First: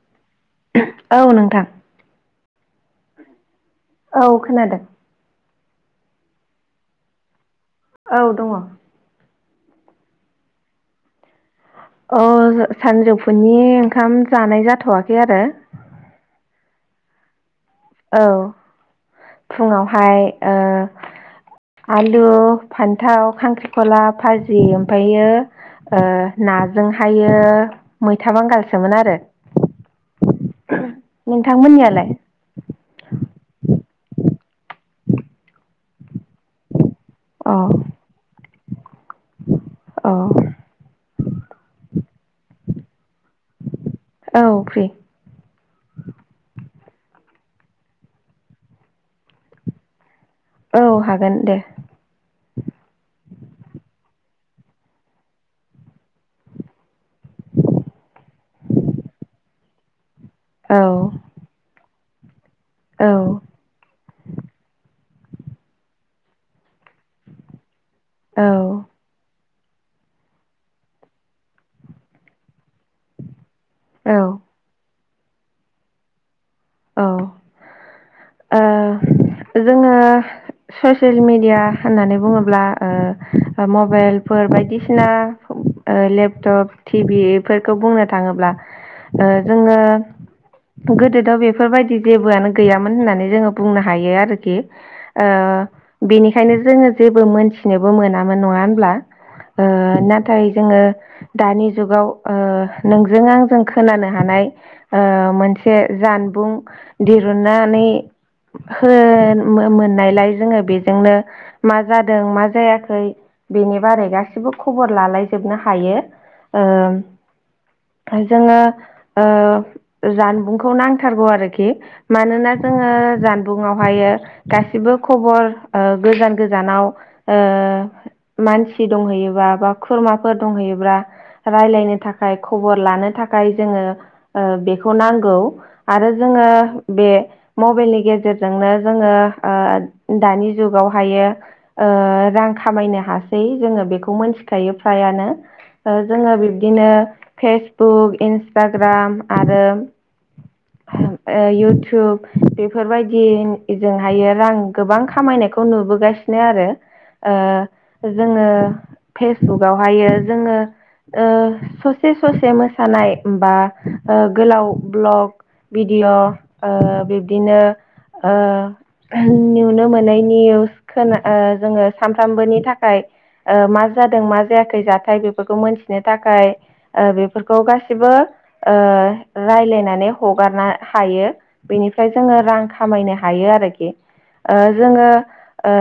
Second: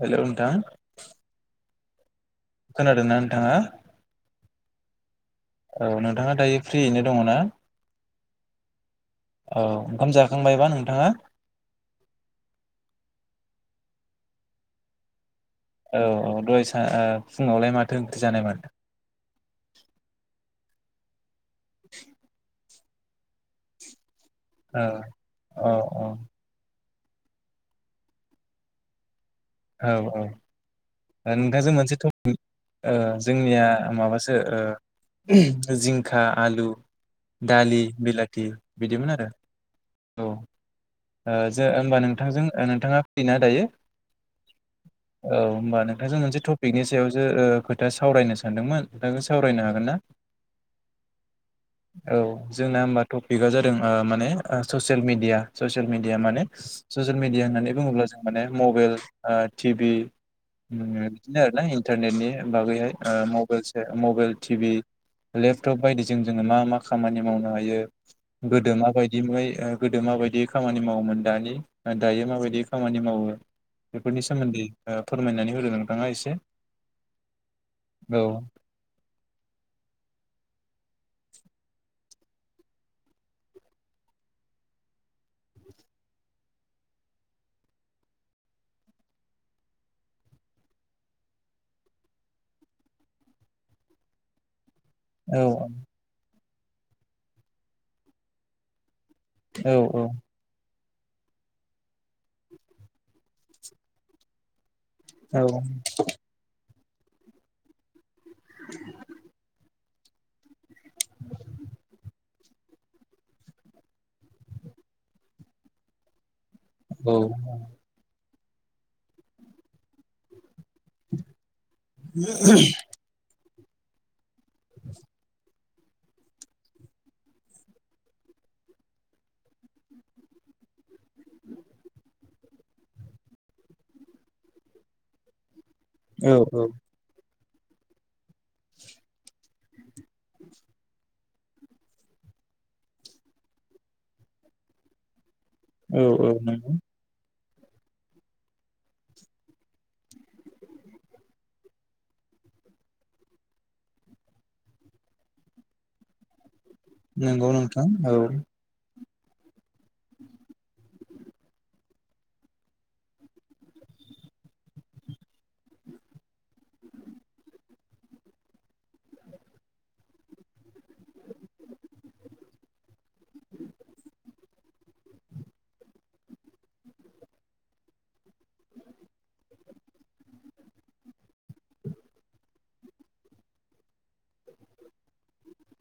हेल' नोंथां। औ नोंथां खोनादों ना नोंथाङा? औ खोनादों। औ नोंथाङा दायो फ्रियैनो दङ ना? औ दङ। औ ओंखाम जाखांबायबा नोंथाङा? अ सा-सानजौफुनि ओंखाम जानाय जाथ'वाखै आरो। औ औ दहाय सा ओ फुङावलाय माथो ओंख्रि औ जानायमोन फुङावहाय ओ आलु फान्थाव खांख्रिखलाब फाजि औ ओमफायो औ ओ ना जोंहायो मैथा बांगालसोमोन आरो। औ औ ओ नोंथां जों मोनसे नोंथांमोननियालाय टपिक ओ जोंनिया ओ माबासो ओ जिंखा आलु अ दालि बिलाथि बिदिमोन आरो। औ। ओ जो होमबा नोंथांजो ओ नोंथाङा फ्रि ना दायो? औ फ्रि। औ होमबा नोंथांजों मोनसे टपिकनि सायावसो ओ खोथा सावरायनो सानदोंमोन नोंथांजों सावरायनो हागोन ना? औ हागोन दे औ जोंना होमबा ट' बियो जादों ओ माने ओ ससियेल मेडिया ससियेल मिडिया माने ससियेल मिडिया होननानै बुङोब्ला जों माने मबाइल ओ टिभि औ उम बिदिनो आरोना इन्टारनेटनि बागैहाय औ ओ मबाइल सो मबाइल टि भि लेपटप बायदिजों जोङो मा मा खामानि मावनो हायो औ गोदो मा बायदियै ओ गोदो माबायदि खामानि मावोमोन दानि ओ दायो माबायदि खामानि मावो औ बेफोरनि सोमोन्दै ओ फोरमायनानै होदो नोंथाङा एसे। औ औ ओ जोङो ससियेल मेडिया होननानै बुङोब्ला ओ ओ मबाइलफोर बायदिसिना ओ लेपटप टि भि बेफोरखौ बुंनो थाङोब्ला ओ जोङो गोदोथ' बे फोरबायदि जेबोआनो गैयामोन होननानै जोङो बुंनो हायो आरोखि। ओ औ बिनि खायनो जोङो जेबो मोनथिनोबो मोनामोन नङा होनब्ला ओ औ नाथाय जोङो दानि जुगाव ओ नोंजों आंजों खोनानो हानाय ओ औ मोनसे जानबुं दिरुनानै होन मो-मोन लायलाय जोङो बेजोंनो मा जादों मा जायाखै बेनि बारै गासिबो खबर लालायजोबनो हायो। औ। जोङो ओ जानबुंखौ नां थारगौ आरोखि मानोना जोङो जानबुंआवहायो गासिबो खबर ओ गोजान गोजानाव ओ मानसि दंहैयोबा बा खुरमाफोर दंहैयोब्ला रायलायनो थाखाय खबर लानो थाखाय जोङो ओ बेखौ नांगौ आरो औ जोङो औ बे मबाइलनि गेजेरजोंनो जोङो ओ दानि जुगावहायो ओ रां खामायनो हासै जोङो बेखौ मोनथिखायो फ्रायानो। ओ औ जोङो नंगौ बिब्दिनो फेसबुक इन्सटाग्राम आरो [inaudible] ओ इउटुब बेफोरबायदि इजोंहायो रां गोबां खामायनायखौ नुबोगास सिनो आरो ओ नंगौ नोंथां औ जोङो फेसबुकआवहायो जोङो ओ ससे ससे मोसानाय बा ओ ओ गोलाव ब्लग भिडिअ' ओ बिब्दिनो ओ नुनो मोनैनिउस खोन जोङो सानफ्रामबोनि थाखाय ओ मा जादों मा जायाखै जाथाय बेफोरखौ मोनथिनो थाखाय ओ बेफोरखौ गासिबो ओ राय्लायनानै हगारनो हायो बेनिफ्राय जोङो रां खामायनो हायो आरोखि। ओ जोङो ओ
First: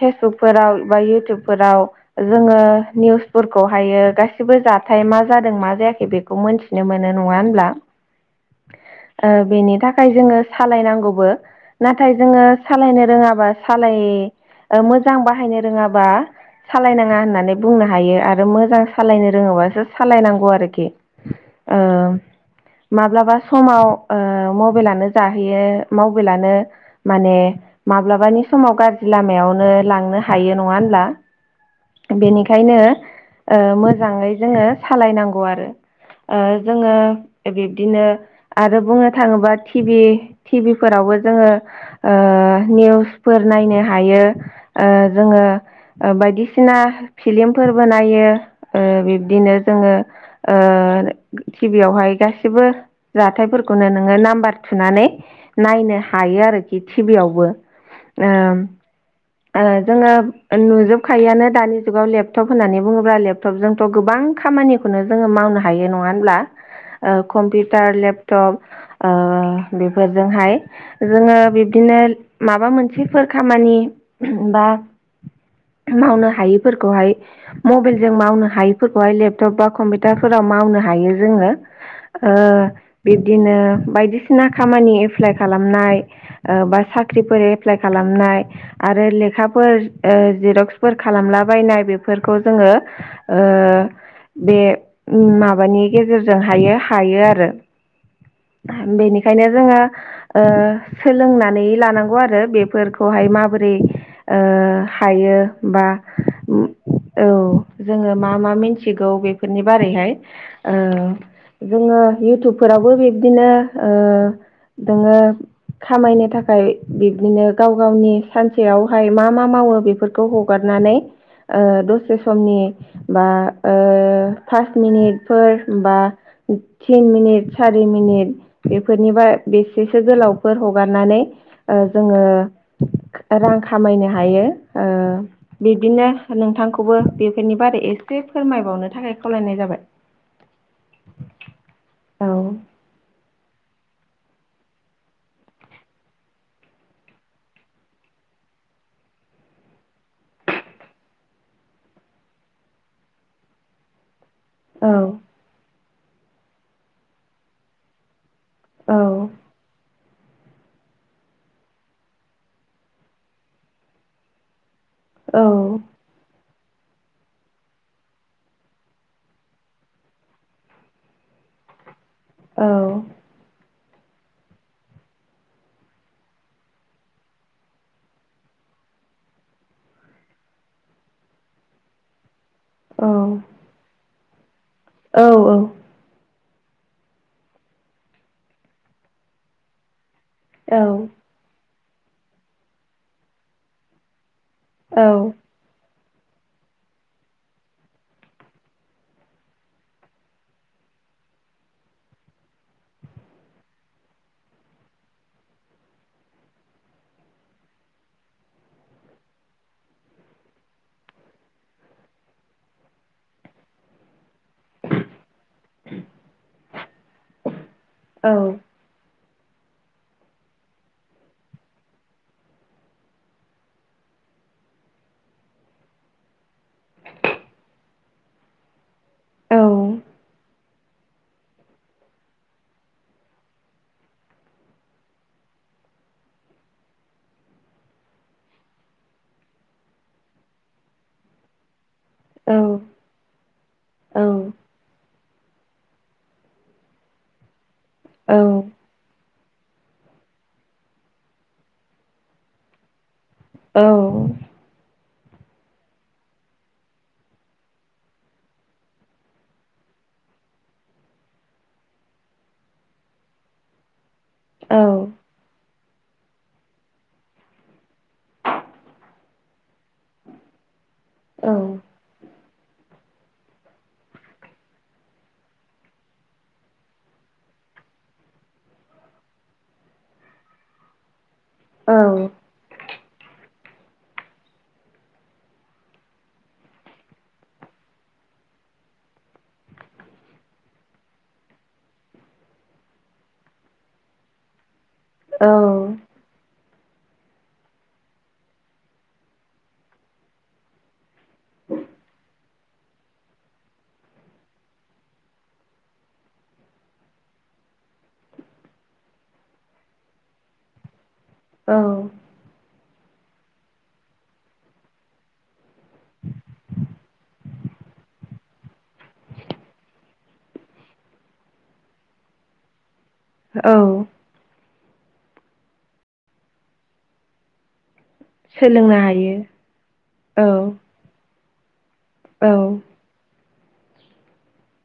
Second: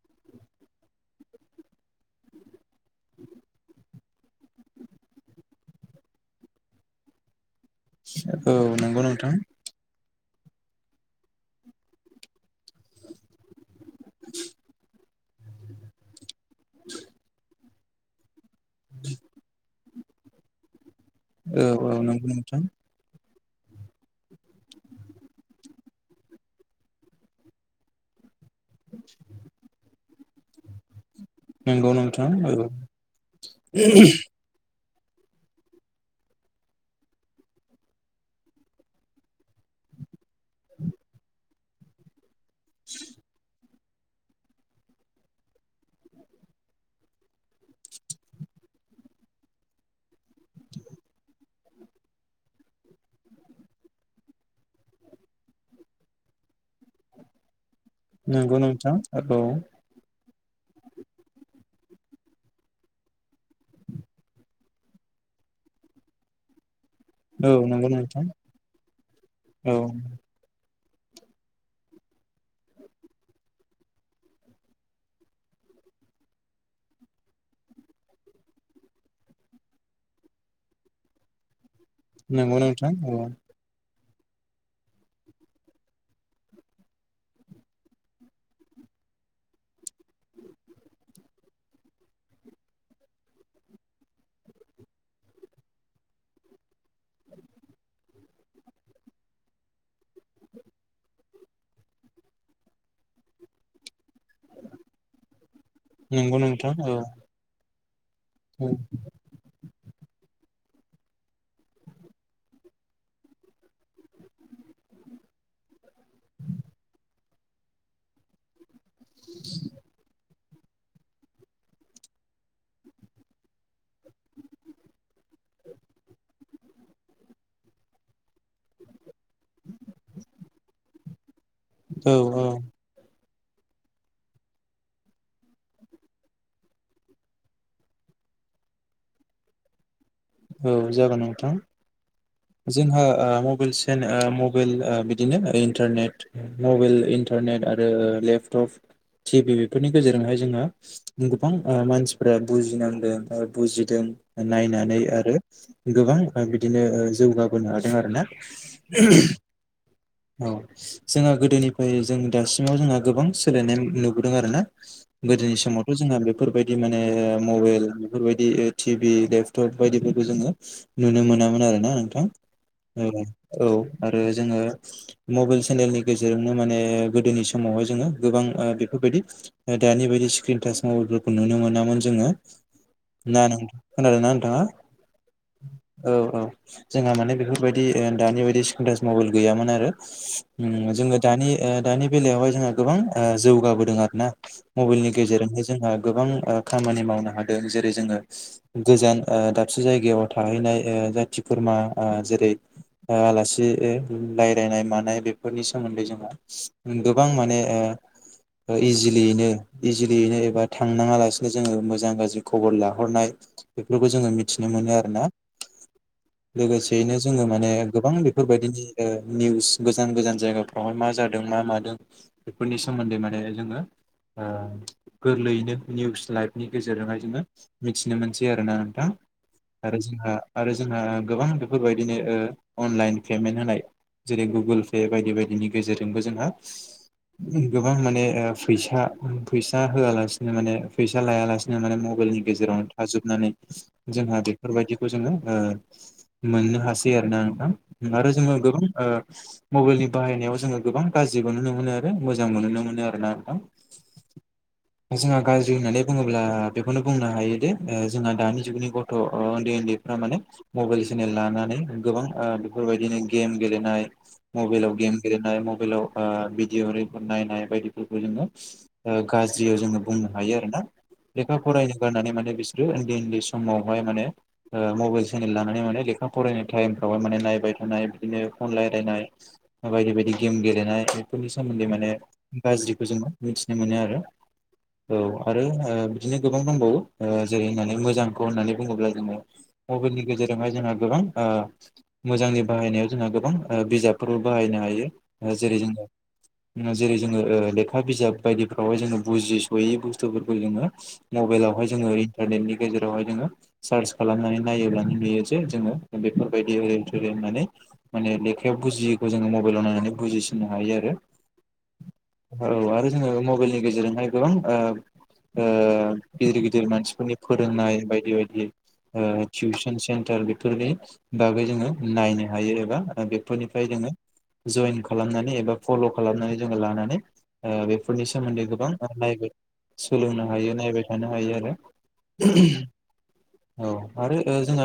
फेसबुकफोराव बा इउटुबफोराव जोङो निउसफोरखौहायो गासिबो जाथाय मा जादों मा जायाखै बेखौ मोनन्थिनो मोनो नङा होनोमब्ला? औ नंगौ ओ नोंथां बेनि थाखाय जोङो सालायनांगौबो नाथाय जोङो सालायनो रोङाबा सालाय ओ मोजां बाहायनो रोङाबा सालायनाङा होननानै बुंनो हायो आरो मोजां सालायनो रोङोबासो सालायनांगौ आरोखि औ ओ औ नंगौ नोंथां माब्लाबा समाव ओ मबाइेलानो जाहैयो मबाइेलानो माने माब्लाबानि समाव गाज्रि लामायावनो लांनो हायो नङा होनब्ला नंगौ नोंथां औ बेनिखायनो ओ मोजाङै जोङो सालायनांगौ आरो ओ जोङो बिब्दिनो आरो बुंनो थाङोबा टिभि टिभिफोरावबो जोङो ओ निउसफोर नायनो हायो ओ जोङो ओ बायदिसिना फिल्मफोरबो नायो ओ ओ बिब्दिनो जोङो ओ टि भि यावहाय गासिबो जाथायफोरखौनो नोङो नाम्बार थुनानै नायनो हायो आरोखि टिभि आयावबो नंगौ ओम नोंथां औ जोङो नुजोबखायोआानो दानि जुगाव लेपटप होननानै बुङोब्ला लेपटपजोंथ' गोबां खामानिखौनो जोङो माव नो हायो नङा होनब्ला ओ औ नंगौ कम्पिउटार नोंथां लेपटप ओ औ बेफोरजोंहाय जोङो बिब्दिनो माबा मोनसेफोर खामानि बा मावनो हायैफोरखौहाय मबाइलजों मावनो हायैफोरखौहाय लेपटप बा कम्पिउटारफोराव मावनो हायो जोङो ओ नोंगौ नोंथन बिब्दिनो बायदिसिना खामानि एप्लाइ खालामनाय ओ आरो लेखाफोर ओ जिरक्सफोर खालामलाबायनाय बेफोरखौ जोङो ओ बे माबानि गेजेरजों हायो हायो आरो [inaudible] बेनिखायनो जोङो ओ सोलोंनानै लानांगौ आरो बेफोरखौहाय माबोरै बोरै ओ हायो बा नंगौ नोंथां औ जो मा मा मिथिग बेफोरनि बारैहाय ओ जोङो उटुब फोरावबो बिब्दिनो ओ नोङो खामायनो थाखाय बिब बिदिनो गाव गावनि सानसेयावहाय मा मा मावो बेफोरखौ हगारनानै ओ दसे समनि बा ओ पास मिनिटफोर बा थिन मिनिट सारि मिनिट बेफोरनि बार बेसेसो गोलावफोर हगारनानै ओ औ जोङो रां खामायनो हायो ओ बिब्दिनो नोंथांखौबो बेफोरनि बारै एसे फोरमायबावनो थाखाय खावलायनाय जाबाय औ जागोन नोंथां औ जोंहा ओ म गुगोल सेन ओ मबाइेल ओ बिदिनो इन्टारनेट मबेल इन्टारनेट आरो लेपटप टिभि बेफोरनि गेजेरजोंहाय जोंङहा गोबां ओ मानसिफोरा बुजिनांदों ओ बुजिदों औ नायनानै ओ गोबां ओ बिदिनो ओ जौगाबोनो हादों आरोना औ औ जोंहा गोदोनिफ्राय जों दासिमाव जोंहा गोबां सोलायनाय नुबोदों आरो ना औ गोदोनि समावथ' जोंहा बेफोरबाय दि माने मबाइल बेफोरबायदि टिभि लेपटप बायदि जोङो नुनो मोनामोन आरोना नोंथां औ औ आरो जोङो मबाइल सेनेलनि गेजेरजोंनो माने गोदोनि समावहाय जोङो गोबां बे फोरबायदि दानि बायदि स्क्रिन टाच मबाइलफोरखौ नुनो मोनामोन जोङो, औ ना नोंथां खोनादोंना नोंथाङा औ औ औ जोंहा माने बेफोरबायदि दानि बायदि स्क्रिन टाच मबाइल गैयामोन आरो औ ओम जोङो दानि ओ दानि बेलायावहाय जोंहा गोबां ओ जौगाबोदों आरो ना औ मबाइलनि गेजेरजोंहाय जोंहा गोबां ओ खामानि मावनो हादों। जेरै जोङो गोजान ओ दाबसे जायगायाव थाहैनाय जाथि खुरमा ओ जेरै आलासि रायलायनाय मानाय बेफोरनि सोमोन्दै जोंहा गोबां माने ओ [inaudible] इजिलियैनो इजिलियैनो एबा थांनाङा लासिनो जोङो मोजां गाज्रि खबर लाहरनाय बेफोरखौ जोङो मि थिनो मोनो आरोना। लोगोसेयैनो जोङो माने गोबां औ बेफोरबायदिनि ओ निउस गोजान गोजान जायगाफ्रावहाय मा जादों मा मादों बेफोरनि सोमोन्दै माने जोङो ओ गोरलैयैनो निउस लाइभनि गेजेरजोंहाय जोङो मिथिनो मोनसै आरोना नोंथां। आरो जोंहा आरो जोंहा गोबां बेफोरबायदिनो ओ अनलाइन पेमेन्ट होनाय जेरै गुगोल पे बायदि बायदिनि गेजेरजोंबो जोंहा गोबां माने ओ फैसा फैसा होआलासिनो माने फैसा लायालासिनो माने म बाइलनि गेजेरावनो थाजोबनानै जोंहा बेफोरबायदि खौ जोङो ओ मोननो हासै आरोना नोंथां। आरो जोङो गोबां ओ मबाइलनि बाहायनायाव जोङो गोबां गाज्रिबो नुनो मोनो आरो मोजांबो नुनो मोनो आरो ना। औ जोंहा गाज्रि होननानै बुङोब्ला बेखौनो बुंनो हायो दि जोंहा दानि जुगनि गथ' उन्दै उन्दैफ्रा माने मबाइल सेनेल लानानै गोबां ओ बेफोरबायदिनो गेम गेलेनाय मबाइलाव गेम गेलेनाय म बेलाव भिडिअ' रिपर नायनाय बायदिफोरखौ जोङो गाज्रियाव जोङो बुंनो हायो आरोना। लेखा फरायनो गारनानै माने बिसोरो ओनदै ओनदै समावहाय माने ओ मबाइल सेनेल लानानै माने लेखा फरायनाय टाइमफ्रावहाय माने नायबाय थानाय। बिदिनो फन रायलायनाय बायदि बायदि गेम गेलेनाय बेफोरनि सोमोन्दै माने गाज्रि खौ जोङो मिथिनो मोनो आरो। औ आरो ओ बिदिनो गोबां दंबावो जेरै होननानै मोजां खौ होननानै बुङोब्ला जोङो मबाइलनि गेजेरजोंहाय जोंहा गोबां मोजांनि बाहायनायाव जोंहा गोबां बिजाबफोरबो बाहायनो हायो औ जेरै जोङो जेरै जोङो ओ लेखा बिजाब बायदिफ्रावहाय जोङो बुजिसयै बुस्थुफोरखौ जोङो मबाइलाव बेहाय जोङो इन्टारनेटनि गेरजों बेवहाय जोङो सार्च खालामनानै नायोब्लानो नुयो जे जोङो बेफोरबायदि ओरै थोरै होननानै माने लेखायाव बुजियैखौ जोङो मबाइलाव नायनानै बुजिसिननो हायो आरो। औ औ आरो जोङो मबाइलनि गेजेरजोंहाय गोबां ओ ओ गिदिर गिदिर मानसिफोरनि फो रोंनाय बायदि बायदि ओ टिउसन सेन्टार बेफोरनि बागै जोङो नायनो हायो एबा औ बेफोरनिफ्राय जोङो जयेन खालामनानै एबा फल' खालामनानै जोङो लानानै ओ बे फोरनि सोमोन्दै गोबां सोलोंनो हायो नायनो औ सोलोंनो हायो नायबाय थानो हायो आरो। औ आरो ओ जोङो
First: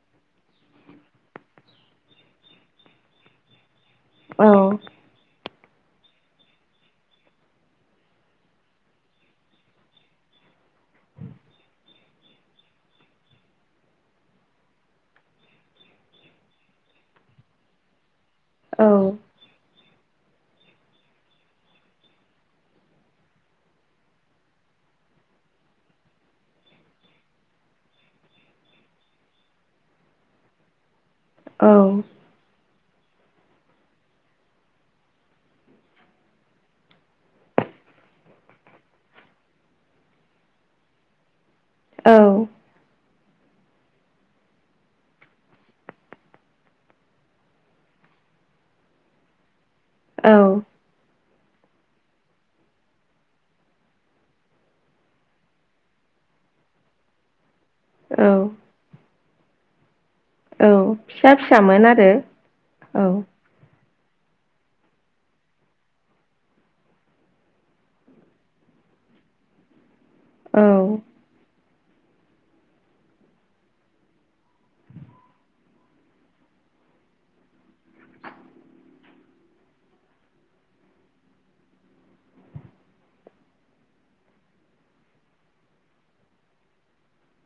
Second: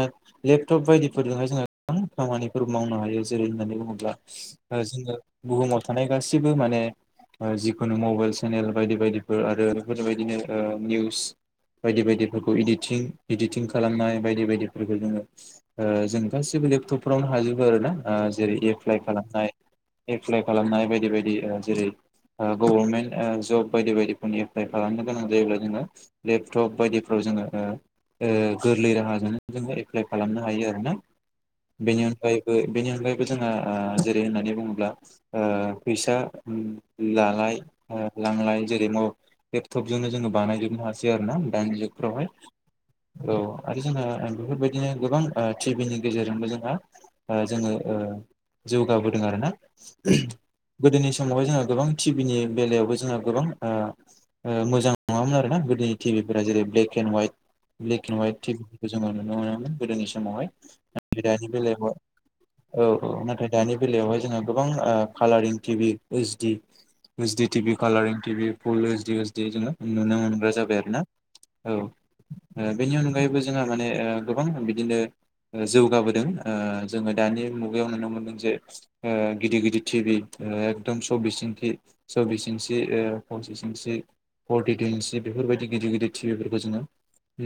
लेपटप बायदिफोरजोंहाय जोंहा गोबां खामानिफोर मावनो हायो जेरै होननानै बुङोब्ला औ जोङो बुहुमाव थानाय गासिबो माने जिखुनु मबाइल सेनेल बायदि बायदिफोर आरो बेफोरबायदिनो ओ निउस बायदि बायदि इदिंटिं इदिटिं खालामनाय बायदि बायदिफोरखौ जोङो जों गासिबो लेपटपफ्रावनो हाजोबो आरोना। जेरै एप्लाइ खालामनाय एप्लाइ खालामनाय बायदि बायदि जेरै गभर्नमेन्ट जब बायदि बायदिफोरनि एप्लाइ खालामनो गोनां जायोब्ला जोङो लेपटप बायदि फोराव जोङो गोरलै राहाजोंनो जोङो एप्लाइ खालामनो हायो आरोना। औ बेनि अनगायैबो बेनि अनगायैबो जोंहा जेरै होननानै बुङोब्ला फैसा लानाय लांलाय जेरै न लेपटप जोंनो जोङो बानायजोबनो हासै आरोना दाना। औ मबाइलफोरावहाय औ आरो जोंहा बेफोरबायदिनो गोबां टिभिनि गेजेरजोंबो जोंहा जोङो ओ जौगाबोदों आरोना औ गोदोनि समावहाय जोङो गोबां टिभिनि बेलायावबो जोंहा गोबां मोजां नङामोन आरो ना गोदोनि टिभिफोरा जेरै- ब्लेक ब्लेकेन वाइत ब्लेकन वाइट टिक गोजामानो नुनो मोनोमोन गोदोनि सम समाव हाय नाथाय फिसा दानि बेलायाव फिसामोन औ आरो औ नाथाय दानि बेलायावहाय जोङो गोबां ओ कालारिं टिभि ओइसडि ओइसडि टिभि खाालारिं टिभि फुल ओइसडि ओइसडियै जोङो नुनो मोनग्रा औ जाबाय आरो ना। औ बेनि अनगायैबो जोंहा माने ओ गोबां बिदिनो जौगाबोदों ओ जोङो दानि मुगायाव नुनो मोनदों जे गिदिर गिदिर टिभि एकदम सब्बिस इनसि सब्बिस इन्सि पसिस इन्सि पटिटुन्सि बेफोरबायदि गिदिर गिदिर टिभिफोरखौ जोङो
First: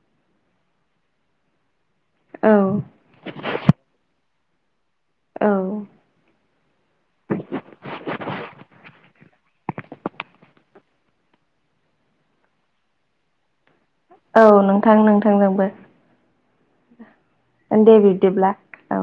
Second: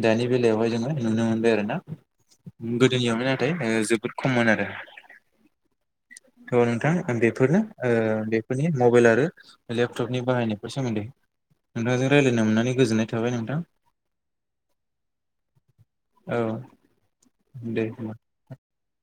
दानि बेलायावहाय जोङो नुनो मोनबाय आरो ना औ गोदोनियावनो नाथाय जोबोद खममोन आरो थ नोंथां बेफोरनो ओ बेफोरनि मबाइल आरो लेपटपनि बाहायनायफोर सोमोन्दै नोंथांजों रायज्लायनो मोननानै गोजोननाय थाबाय नोंथां औ नोंथां नोंथांजोंबो औ ए दे बिदिब्ला औ